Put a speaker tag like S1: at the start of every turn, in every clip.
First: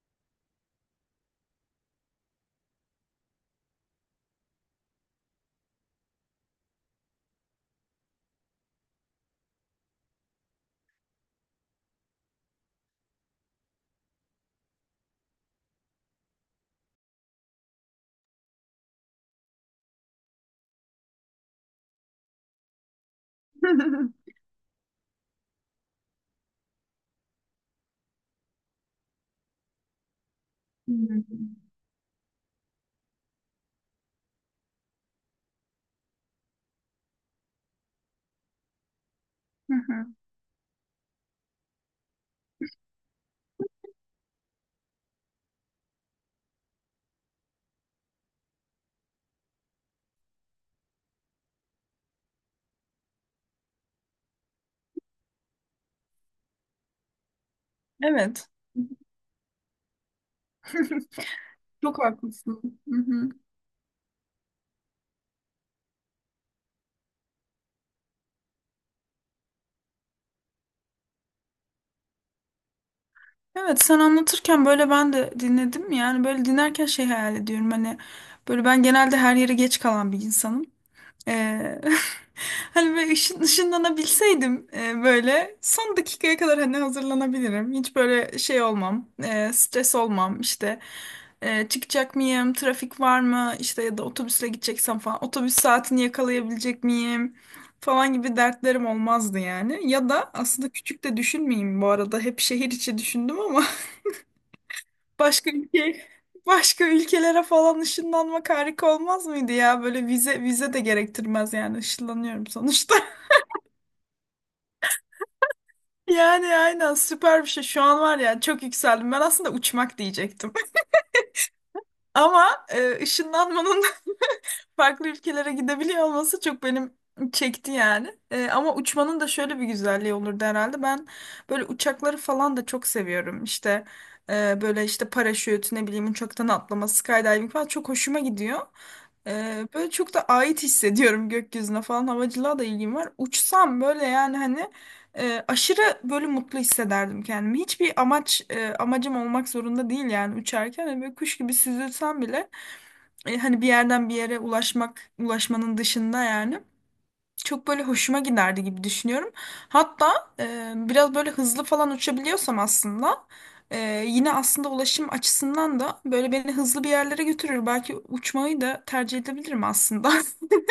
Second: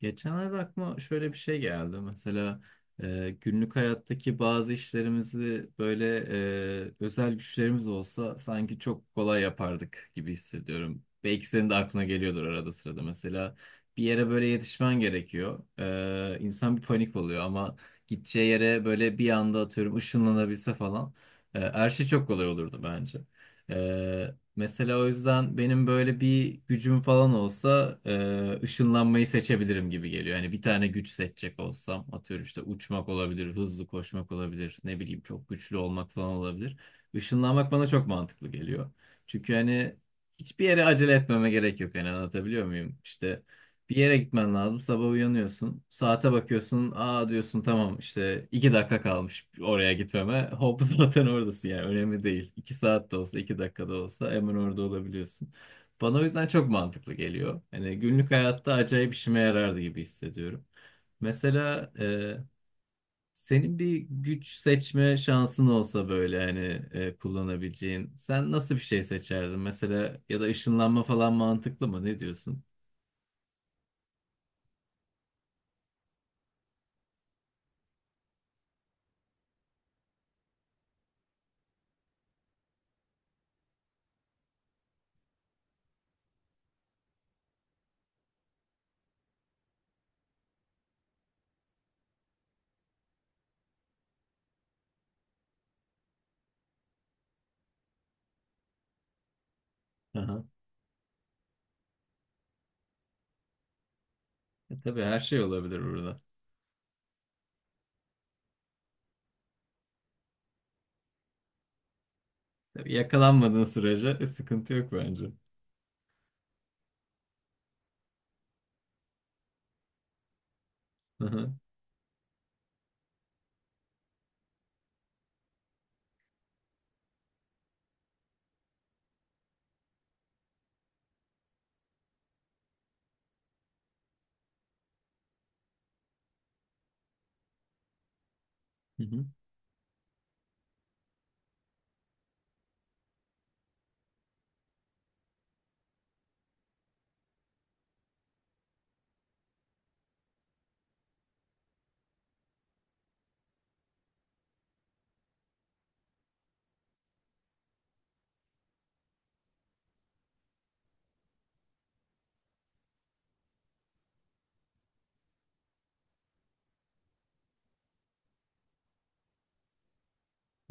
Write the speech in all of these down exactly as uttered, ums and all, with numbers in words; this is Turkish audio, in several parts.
S1: Geçenlerde aklıma şöyle bir şey geldi. Mesela e, günlük hayattaki bazı işlerimizi böyle e, özel güçlerimiz olsa sanki çok kolay yapardık gibi hissediyorum. Belki senin de aklına geliyordur arada sırada. Mesela bir yere böyle yetişmen gerekiyor. E, insan bir panik oluyor ama gideceği yere böyle bir anda atıyorum ışınlanabilse falan. E, her şey çok kolay olurdu bence. E, Mesela o yüzden benim böyle bir gücüm falan olsa e, ışınlanmayı seçebilirim gibi geliyor. Hani bir tane güç
S2: Hmm.
S1: seçecek olsam atıyorum işte uçmak olabilir, hızlı koşmak olabilir, ne bileyim çok güçlü olmak falan olabilir. Işınlanmak bana çok mantıklı geliyor. Çünkü
S2: Hı
S1: hani
S2: hı.
S1: hiçbir yere acele etmeme gerek yok. Hani anlatabiliyor muyum? İşte bir yere gitmen lazım. Sabah uyanıyorsun. Saate bakıyorsun. Aa diyorsun tamam işte iki dakika kalmış oraya gitmeme. Hop zaten oradasın yani önemli değil. iki saat de olsa iki dakika da olsa hemen orada olabiliyorsun. Bana o yüzden çok mantıklı geliyor. Hani günlük
S2: Evet.
S1: hayatta acayip işime yarardı gibi hissediyorum. Mesela
S2: Çok
S1: e,
S2: haklısın. Hı hı.
S1: senin bir güç seçme şansın olsa böyle hani e, kullanabileceğin. Sen nasıl bir şey seçerdin? Mesela ya da ışınlanma falan mantıklı mı? Ne diyorsun?
S2: Evet, sen anlatırken böyle ben de dinledim, yani böyle dinlerken şey hayal ediyorum hani böyle ben genelde her yere geç kalan bir insanım. Ee, hani böyle ışın, ışınlanabilseydim e, böyle son dakikaya kadar hani hazırlanabilirim. Hiç böyle şey olmam, e, stres olmam işte. E, çıkacak mıyım, trafik var mı işte, ya da otobüsle gideceksem falan otobüs saatini yakalayabilecek miyim falan gibi dertlerim olmazdı yani. Ya da aslında küçük de düşünmeyeyim, bu arada hep şehir içi düşündüm ama
S1: E, tabii her şey
S2: başka
S1: olabilir
S2: ülke
S1: burada.
S2: başka ülkelere falan ışınlanmak harika olmaz mıydı ya? Böyle vize vize de gerektirmez yani, ışınlanıyorum
S1: Tabii
S2: sonuçta.
S1: yakalanmadığın sürece e, sıkıntı yok bence.
S2: Yani aynen, süper bir şey. Şu an var ya, çok yükseldim. Ben aslında uçmak diyecektim.
S1: Hı hı.
S2: Ama e, ışınlanmanın farklı ülkelere gidebiliyor olması çok benim çekti yani. Ee, ama uçmanın da şöyle bir güzelliği olurdu herhalde. Ben böyle uçakları falan da çok seviyorum. İşte e, böyle işte paraşüt, ne bileyim uçaktan atlama, skydiving falan çok hoşuma gidiyor.
S1: Hı hı.
S2: Ee, böyle çok da ait hissediyorum gökyüzüne falan, havacılığa da ilgim var. Uçsam böyle yani hani e, aşırı böyle mutlu hissederdim kendimi. Hiçbir amaç e, amacım olmak zorunda değil yani uçarken. Hani böyle kuş gibi süzülsem bile e, hani bir yerden bir yere ulaşmak, ulaşmanın dışında yani çok böyle hoşuma giderdi gibi düşünüyorum. Hatta e, biraz böyle hızlı falan uçabiliyorsam aslında e, yine aslında ulaşım açısından da böyle beni hızlı bir yerlere götürür. Belki uçmayı da tercih edebilirim aslında.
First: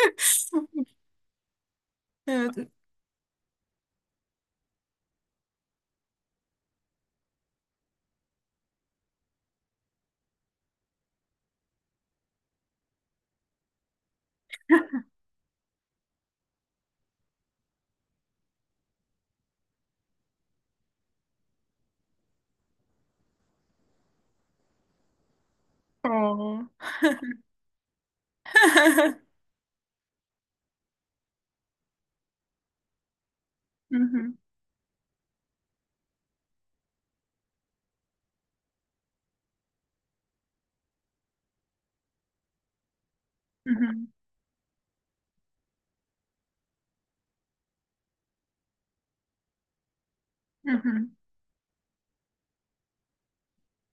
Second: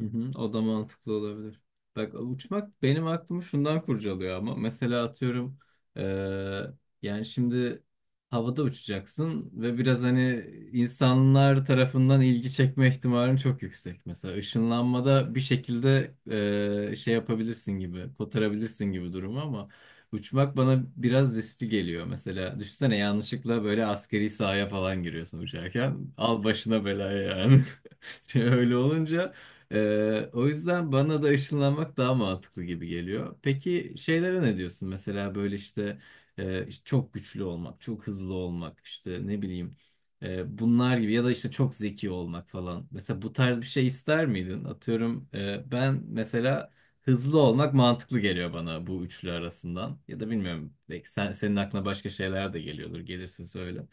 S1: Hı hı, o da mantıklı olabilir. Bak
S2: Evet.
S1: uçmak benim aklımı şundan kurcalıyor ama mesela atıyorum eee, yani şimdi havada uçacaksın ve biraz hani insanlar tarafından ilgi çekme ihtimalin çok yüksek. Mesela ışınlanmada bir şekilde eee, şey yapabilirsin gibi, kotarabilirsin gibi durumu ama uçmak bana biraz riskli geliyor. Mesela düşünsene yanlışlıkla böyle askeri sahaya falan giriyorsun uçarken al
S2: Oo.
S1: başına belaya yani. öyle olunca e, o yüzden bana da ışınlanmak daha mantıklı gibi geliyor. Peki
S2: Hı hı,
S1: şeylere ne diyorsun? Mesela böyle işte e, işte çok güçlü olmak, çok hızlı olmak, işte ne bileyim e, bunlar gibi ya da işte çok zeki olmak falan. Mesela bu tarz bir
S2: hı
S1: şey
S2: hı,
S1: ister miydin? Atıyorum e, ben mesela hızlı olmak mantıklı geliyor bana bu üçlü arasından. Ya da
S2: hı
S1: bilmiyorum
S2: hı,
S1: belki sen, senin aklına başka şeyler de geliyordur. Gelirsin söyle.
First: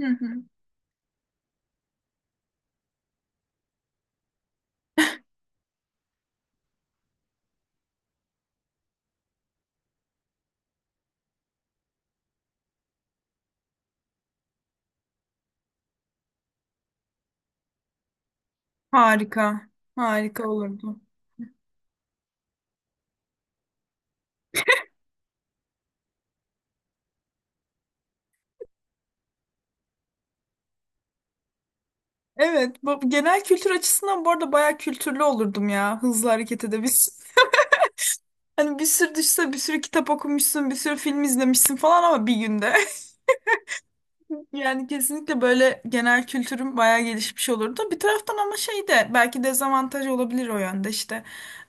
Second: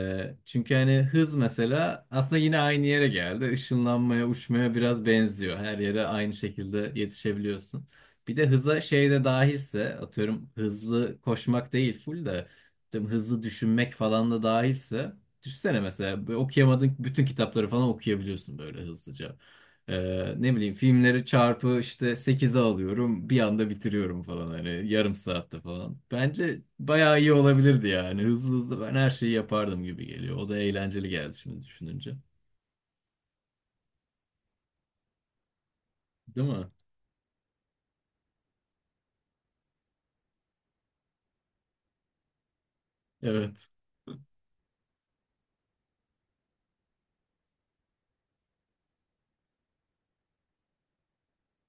S2: hı hı.
S1: Çünkü hani hız mesela aslında yine aynı yere geldi. Işınlanmaya, uçmaya biraz benziyor. Her yere aynı şekilde yetişebiliyorsun. Bir de hıza şey de dahilse, atıyorum hızlı koşmak değil full de atıyorum hızlı düşünmek falan da dahilse. Düşünsene mesela böyle okuyamadığın bütün kitapları falan okuyabiliyorsun böyle hızlıca.
S2: Harika.
S1: Ee,
S2: Harika
S1: ne bileyim
S2: olurdu.
S1: filmleri çarpı işte sekize alıyorum bir anda bitiriyorum falan hani yarım saatte falan. Bence bayağı iyi olabilirdi yani hızlı hızlı ben her şeyi yapardım gibi geliyor. O da eğlenceli geldi şimdi düşününce.
S2: Evet, bu genel kültür açısından bu arada bayağı kültürlü olurdum ya, hızlı
S1: Değil
S2: hareket
S1: mi?
S2: edebilsin. Hani bir sürü düşse, bir sürü kitap okumuşsun, bir sürü film izlemişsin falan ama bir günde.
S1: Evet.
S2: Yani kesinlikle böyle genel kültürüm bayağı gelişmiş olurdu. Bir taraftan ama şey de belki dezavantaj olabilir o yönde işte.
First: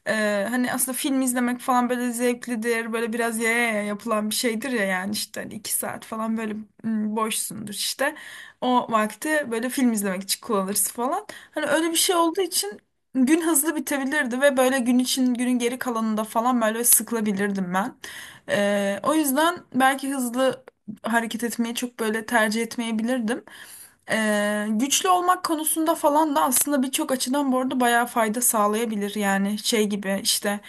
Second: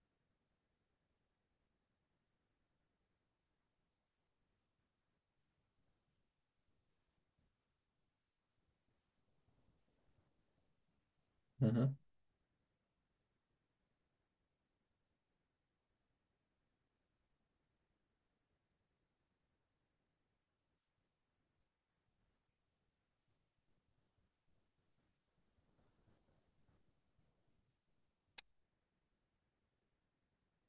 S2: Ee, hani aslında film izlemek falan böyle zevklidir. Böyle biraz yaya yaya yapılan bir şeydir ya, yani işte hani iki saat falan böyle mm, boşsundur işte. O vakti böyle film izlemek için kullanırsın falan. Hani öyle
S1: Aha.
S2: bir şey olduğu için gün hızlı bitebilirdi ve böyle gün için günün geri kalanında falan böyle sıkılabilirdim ben. Ee, o yüzden belki hızlı hareket etmeyi çok böyle tercih etmeyebilirdim. Ee, güçlü olmak konusunda falan da aslında birçok açıdan bu arada bayağı fayda sağlayabilir yani, şey gibi işte,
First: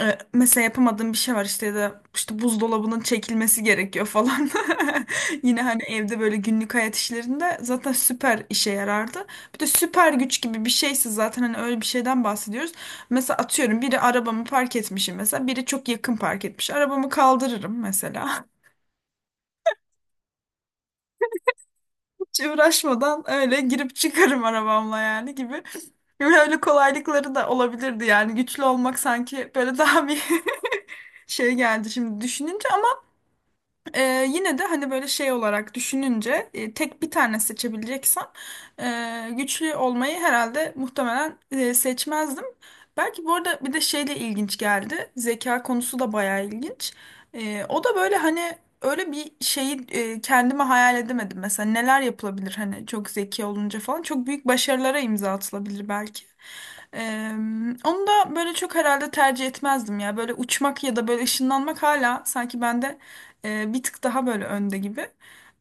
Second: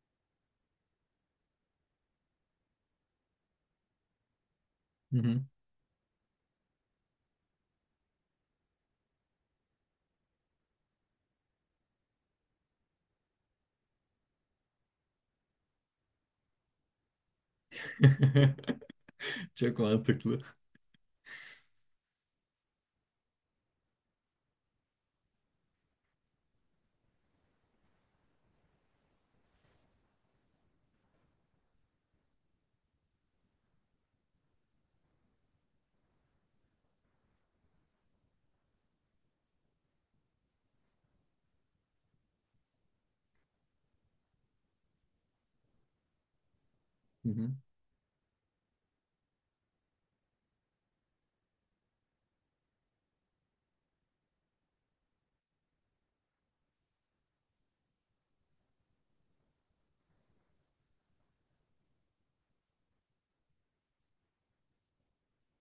S2: e, mesela yapamadığım bir şey var işte, ya da işte buzdolabının çekilmesi gerekiyor falan
S1: Hı hı.
S2: yine hani evde böyle günlük hayat işlerinde zaten süper işe yarardı. Bir de süper güç gibi bir şeyse zaten, hani öyle bir şeyden bahsediyoruz, mesela atıyorum biri arabamı park etmişim, mesela biri çok yakın park etmiş, arabamı kaldırırım mesela.
S1: Çok mantıklı.
S2: Hiç uğraşmadan öyle girip çıkarım arabamla yani gibi. Öyle kolaylıkları da olabilirdi yani güçlü olmak, sanki böyle daha bir şey geldi şimdi düşününce. ee, yine de hani böyle şey olarak düşününce e, tek bir tane seçebileceksem e, güçlü olmayı herhalde muhtemelen e, seçmezdim. Belki bu arada bir de şeyle ilginç geldi. Zeka konusu da bayağı ilginç.
S1: Hı hı.
S2: E, o da böyle hani öyle bir şeyi e, kendime hayal edemedim. Mesela neler yapılabilir hani çok zeki olunca falan. Çok büyük başarılara imza atılabilir belki. Ee, onu da böyle çok herhalde tercih etmezdim ya. Böyle uçmak ya da böyle ışınlanmak hala sanki bende e, bir tık daha böyle önde gibi.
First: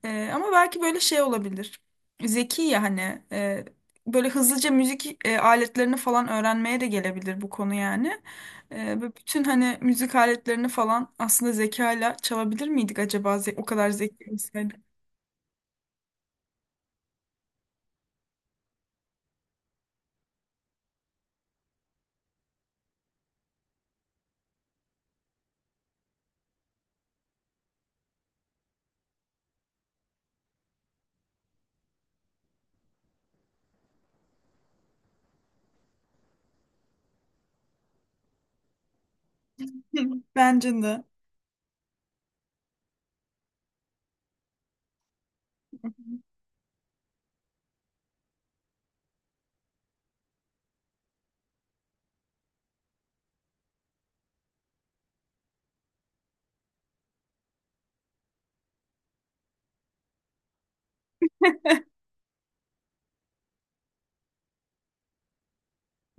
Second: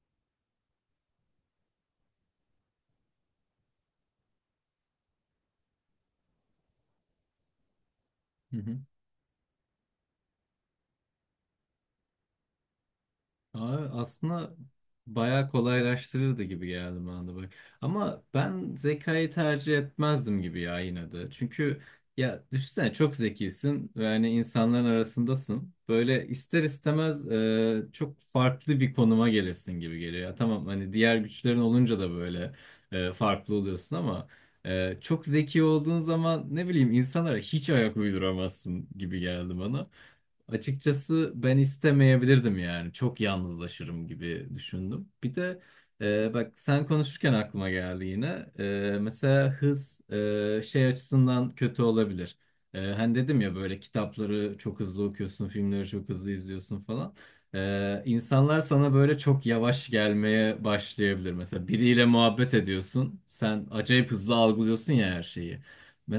S2: E, ama belki böyle şey olabilir. Zeki ya hani e, böyle hızlıca müzik e, aletlerini falan öğrenmeye de gelebilir bu konu yani.
S1: Hı hı.
S2: E, ve bütün hani müzik aletlerini falan aslında zekayla çalabilir miydik acaba ze- o
S1: Abi
S2: kadar zeki
S1: aslında
S2: olsaydık?
S1: bayağı kolaylaştırırdı gibi geldi bana da bak. Ama ben zekayı tercih etmezdim gibi ya yine de. Çünkü ya düşünsene çok zekisin ve hani insanların arasındasın. Böyle ister istemez e, çok farklı bir konuma gelirsin gibi geliyor. Ya tamam hani diğer güçlerin olunca da böyle e, farklı oluyorsun ama e, çok zeki olduğun zaman ne bileyim insanlara hiç ayak uyduramazsın gibi geldi bana.
S2: Hı, bence de.
S1: Açıkçası ben istemeyebilirdim yani. Çok yalnızlaşırım gibi düşündüm. Bir de e, bak sen konuşurken aklıma geldi yine. E, mesela hız e, şey açısından kötü olabilir. E, hani dedim ya böyle kitapları çok hızlı okuyorsun, filmleri çok hızlı izliyorsun falan. E, insanlar sana böyle çok yavaş gelmeye başlayabilir. Mesela biriyle muhabbet ediyorsun. Sen acayip hızlı algılıyorsun ya her şeyi.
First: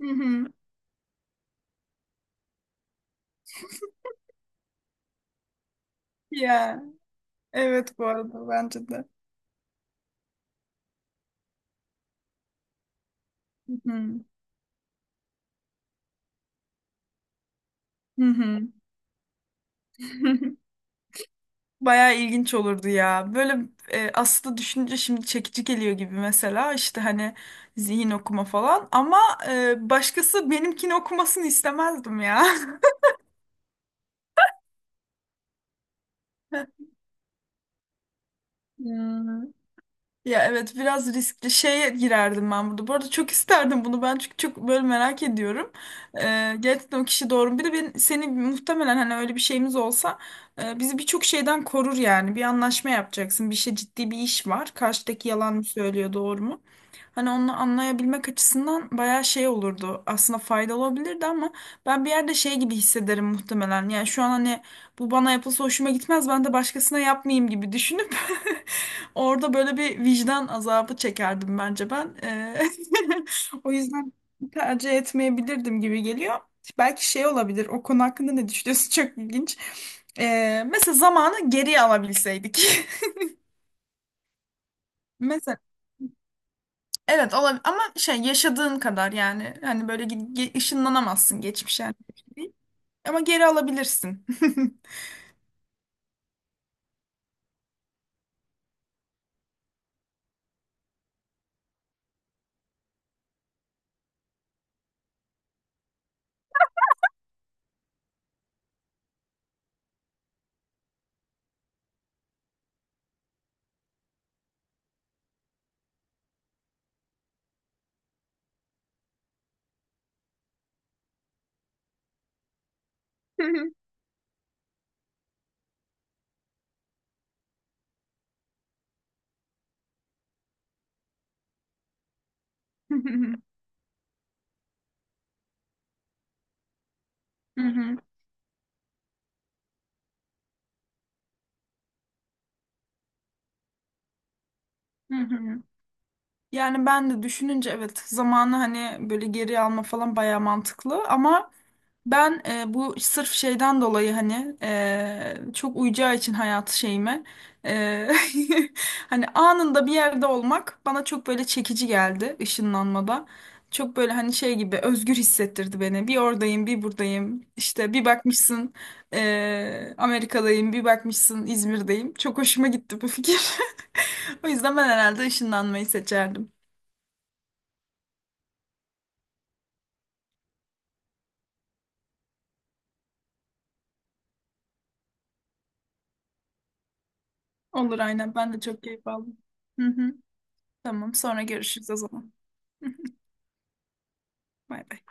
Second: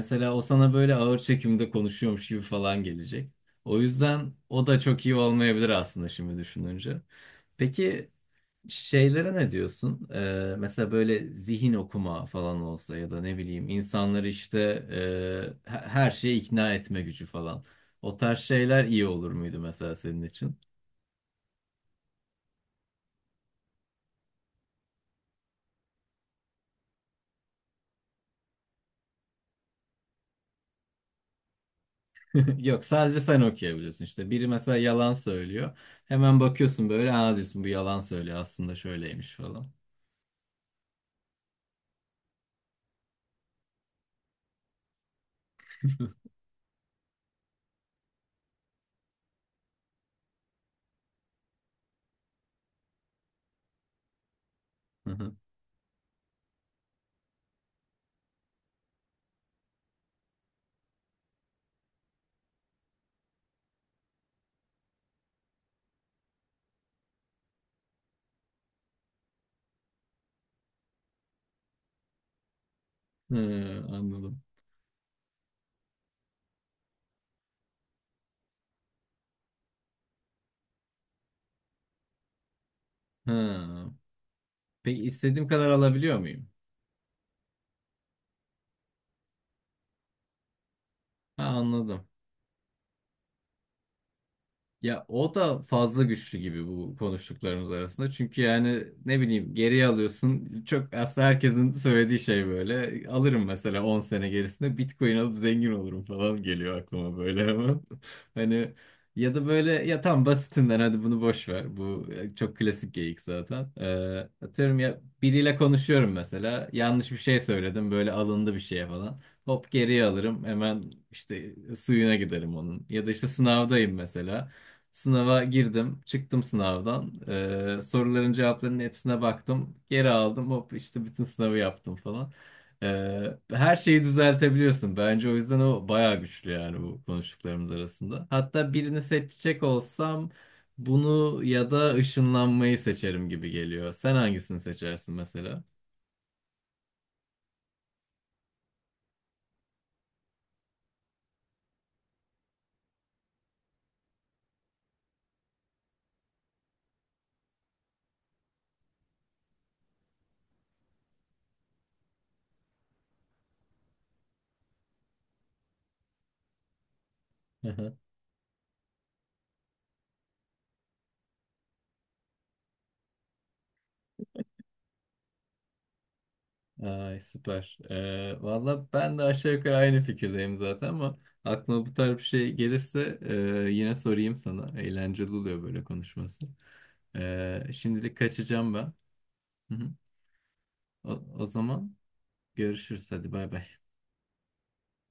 S2: Hı
S1: o
S2: hı.
S1: sana böyle ağır çekimde konuşuyormuş gibi falan gelecek. O yüzden o da çok iyi olmayabilir aslında şimdi
S2: Ya,
S1: düşününce.
S2: evet bu
S1: Peki
S2: arada bence de.
S1: şeylere ne diyorsun? Ee, mesela böyle zihin okuma falan olsa ya da ne bileyim
S2: Hı hı.
S1: insanları işte e, he- her şeye ikna etme gücü falan. O
S2: Hı
S1: tarz
S2: hı.
S1: şeyler iyi olur muydu mesela senin için?
S2: Bayağı ilginç olurdu ya. Böyle e, aslında düşününce şimdi çekici geliyor gibi, mesela işte hani zihin okuma falan ama e, başkası benimkini okumasını istemezdim ya.
S1: Yok sadece sen okuyabiliyorsun işte. Biri mesela yalan söylüyor. Hemen bakıyorsun böyle aa diyorsun bu yalan söylüyor aslında
S2: Ya.
S1: şöyleymiş falan.
S2: Ya evet, biraz riskli şeye girerdim ben burada. Bu arada çok isterdim bunu ben, çünkü çok böyle merak ediyorum. Ee, gerçekten o kişi doğru mu? Bir de ben, seni muhtemelen hani öyle bir şeyimiz olsa e, bizi birçok şeyden korur yani. Bir anlaşma yapacaksın. Bir şey, ciddi bir iş var.
S1: Hı
S2: Karşıdaki
S1: hı.
S2: yalan mı söylüyor, doğru mu? Hani onu anlayabilmek açısından bayağı şey olurdu. Aslında faydalı olabilirdi ama ben bir yerde şey gibi hissederim muhtemelen. Yani şu an hani bu bana yapılsa hoşuma gitmez, ben de başkasına yapmayayım gibi düşünüp orada böyle bir vicdan azabı çekerdim bence ben. Eee,
S1: Hı,
S2: o yüzden
S1: anladım.
S2: tercih etmeyebilirdim gibi geliyor. Belki şey olabilir. O konu hakkında ne düşünüyorsun? Çok ilginç. Eee, mesela zamanı geriye alabilseydik.
S1: Hı. Peki istediğim
S2: Mesela
S1: kadar alabiliyor muyum?
S2: evet olabilir ama şey, yaşadığın kadar yani, hani böyle gi- gi- ışınlanamazsın
S1: Ha,
S2: geçmişe yani.
S1: anladım.
S2: Ama geri alabilirsin.
S1: Ya o da fazla güçlü gibi bu konuştuklarımız arasında. Çünkü yani ne bileyim geriye alıyorsun. Çok aslında herkesin söylediği şey böyle. Alırım mesela on sene gerisinde Bitcoin alıp zengin olurum falan geliyor aklıma böyle ama. Hani ya da böyle ya tam basitinden hadi bunu boş ver. Bu e, çok klasik geyik zaten. Ee, atıyorum ya biriyle konuşuyorum mesela. Yanlış bir şey söyledim böyle alındı bir şeye falan. Hop geriye alırım hemen işte suyuna giderim onun. Ya da işte
S2: Hı
S1: sınavdayım mesela. Sınava girdim, çıktım sınavdan. Ee, soruların cevaplarının hepsine baktım. Geri aldım, hop işte bütün sınavı yaptım falan. Ee,
S2: hı,
S1: her şeyi düzeltebiliyorsun. Bence o yüzden o bayağı güçlü yani bu
S2: hı
S1: konuştuklarımız
S2: hı,
S1: arasında. Hatta birini seçecek olsam bunu ya da ışınlanmayı seçerim gibi geliyor. Sen hangisini seçersin
S2: hı hı.
S1: mesela?
S2: Yani ben de düşününce evet, zamanı hani böyle geri alma falan bayağı mantıklı ama ben e, bu sırf şeyden dolayı, hani e, çok uyacağı için hayat şeyime, e, hani anında bir yerde olmak bana çok böyle çekici geldi ışınlanmada. Çok böyle hani şey gibi özgür hissettirdi beni. Bir oradayım, bir buradayım. İşte bir bakmışsın e, Amerika'dayım, bir bakmışsın İzmir'deyim. Çok hoşuma gitti bu fikir. O yüzden ben herhalde ışınlanmayı seçerdim.
S1: Ay süper. Ee, valla ben de aşağı yukarı aynı fikirdeyim zaten ama aklıma bu tarz bir şey gelirse e, yine sorayım sana. Eğlenceli oluyor böyle konuşması. Ee,
S2: Olur
S1: şimdilik
S2: aynen, ben de
S1: kaçacağım
S2: çok
S1: ben.
S2: keyif aldım.
S1: Hı
S2: Hı
S1: hı.
S2: hı,
S1: O,
S2: tamam sonra
S1: o
S2: görüşürüz o
S1: zaman
S2: zaman.
S1: görüşürüz. Hadi bay bay.
S2: Bay bay.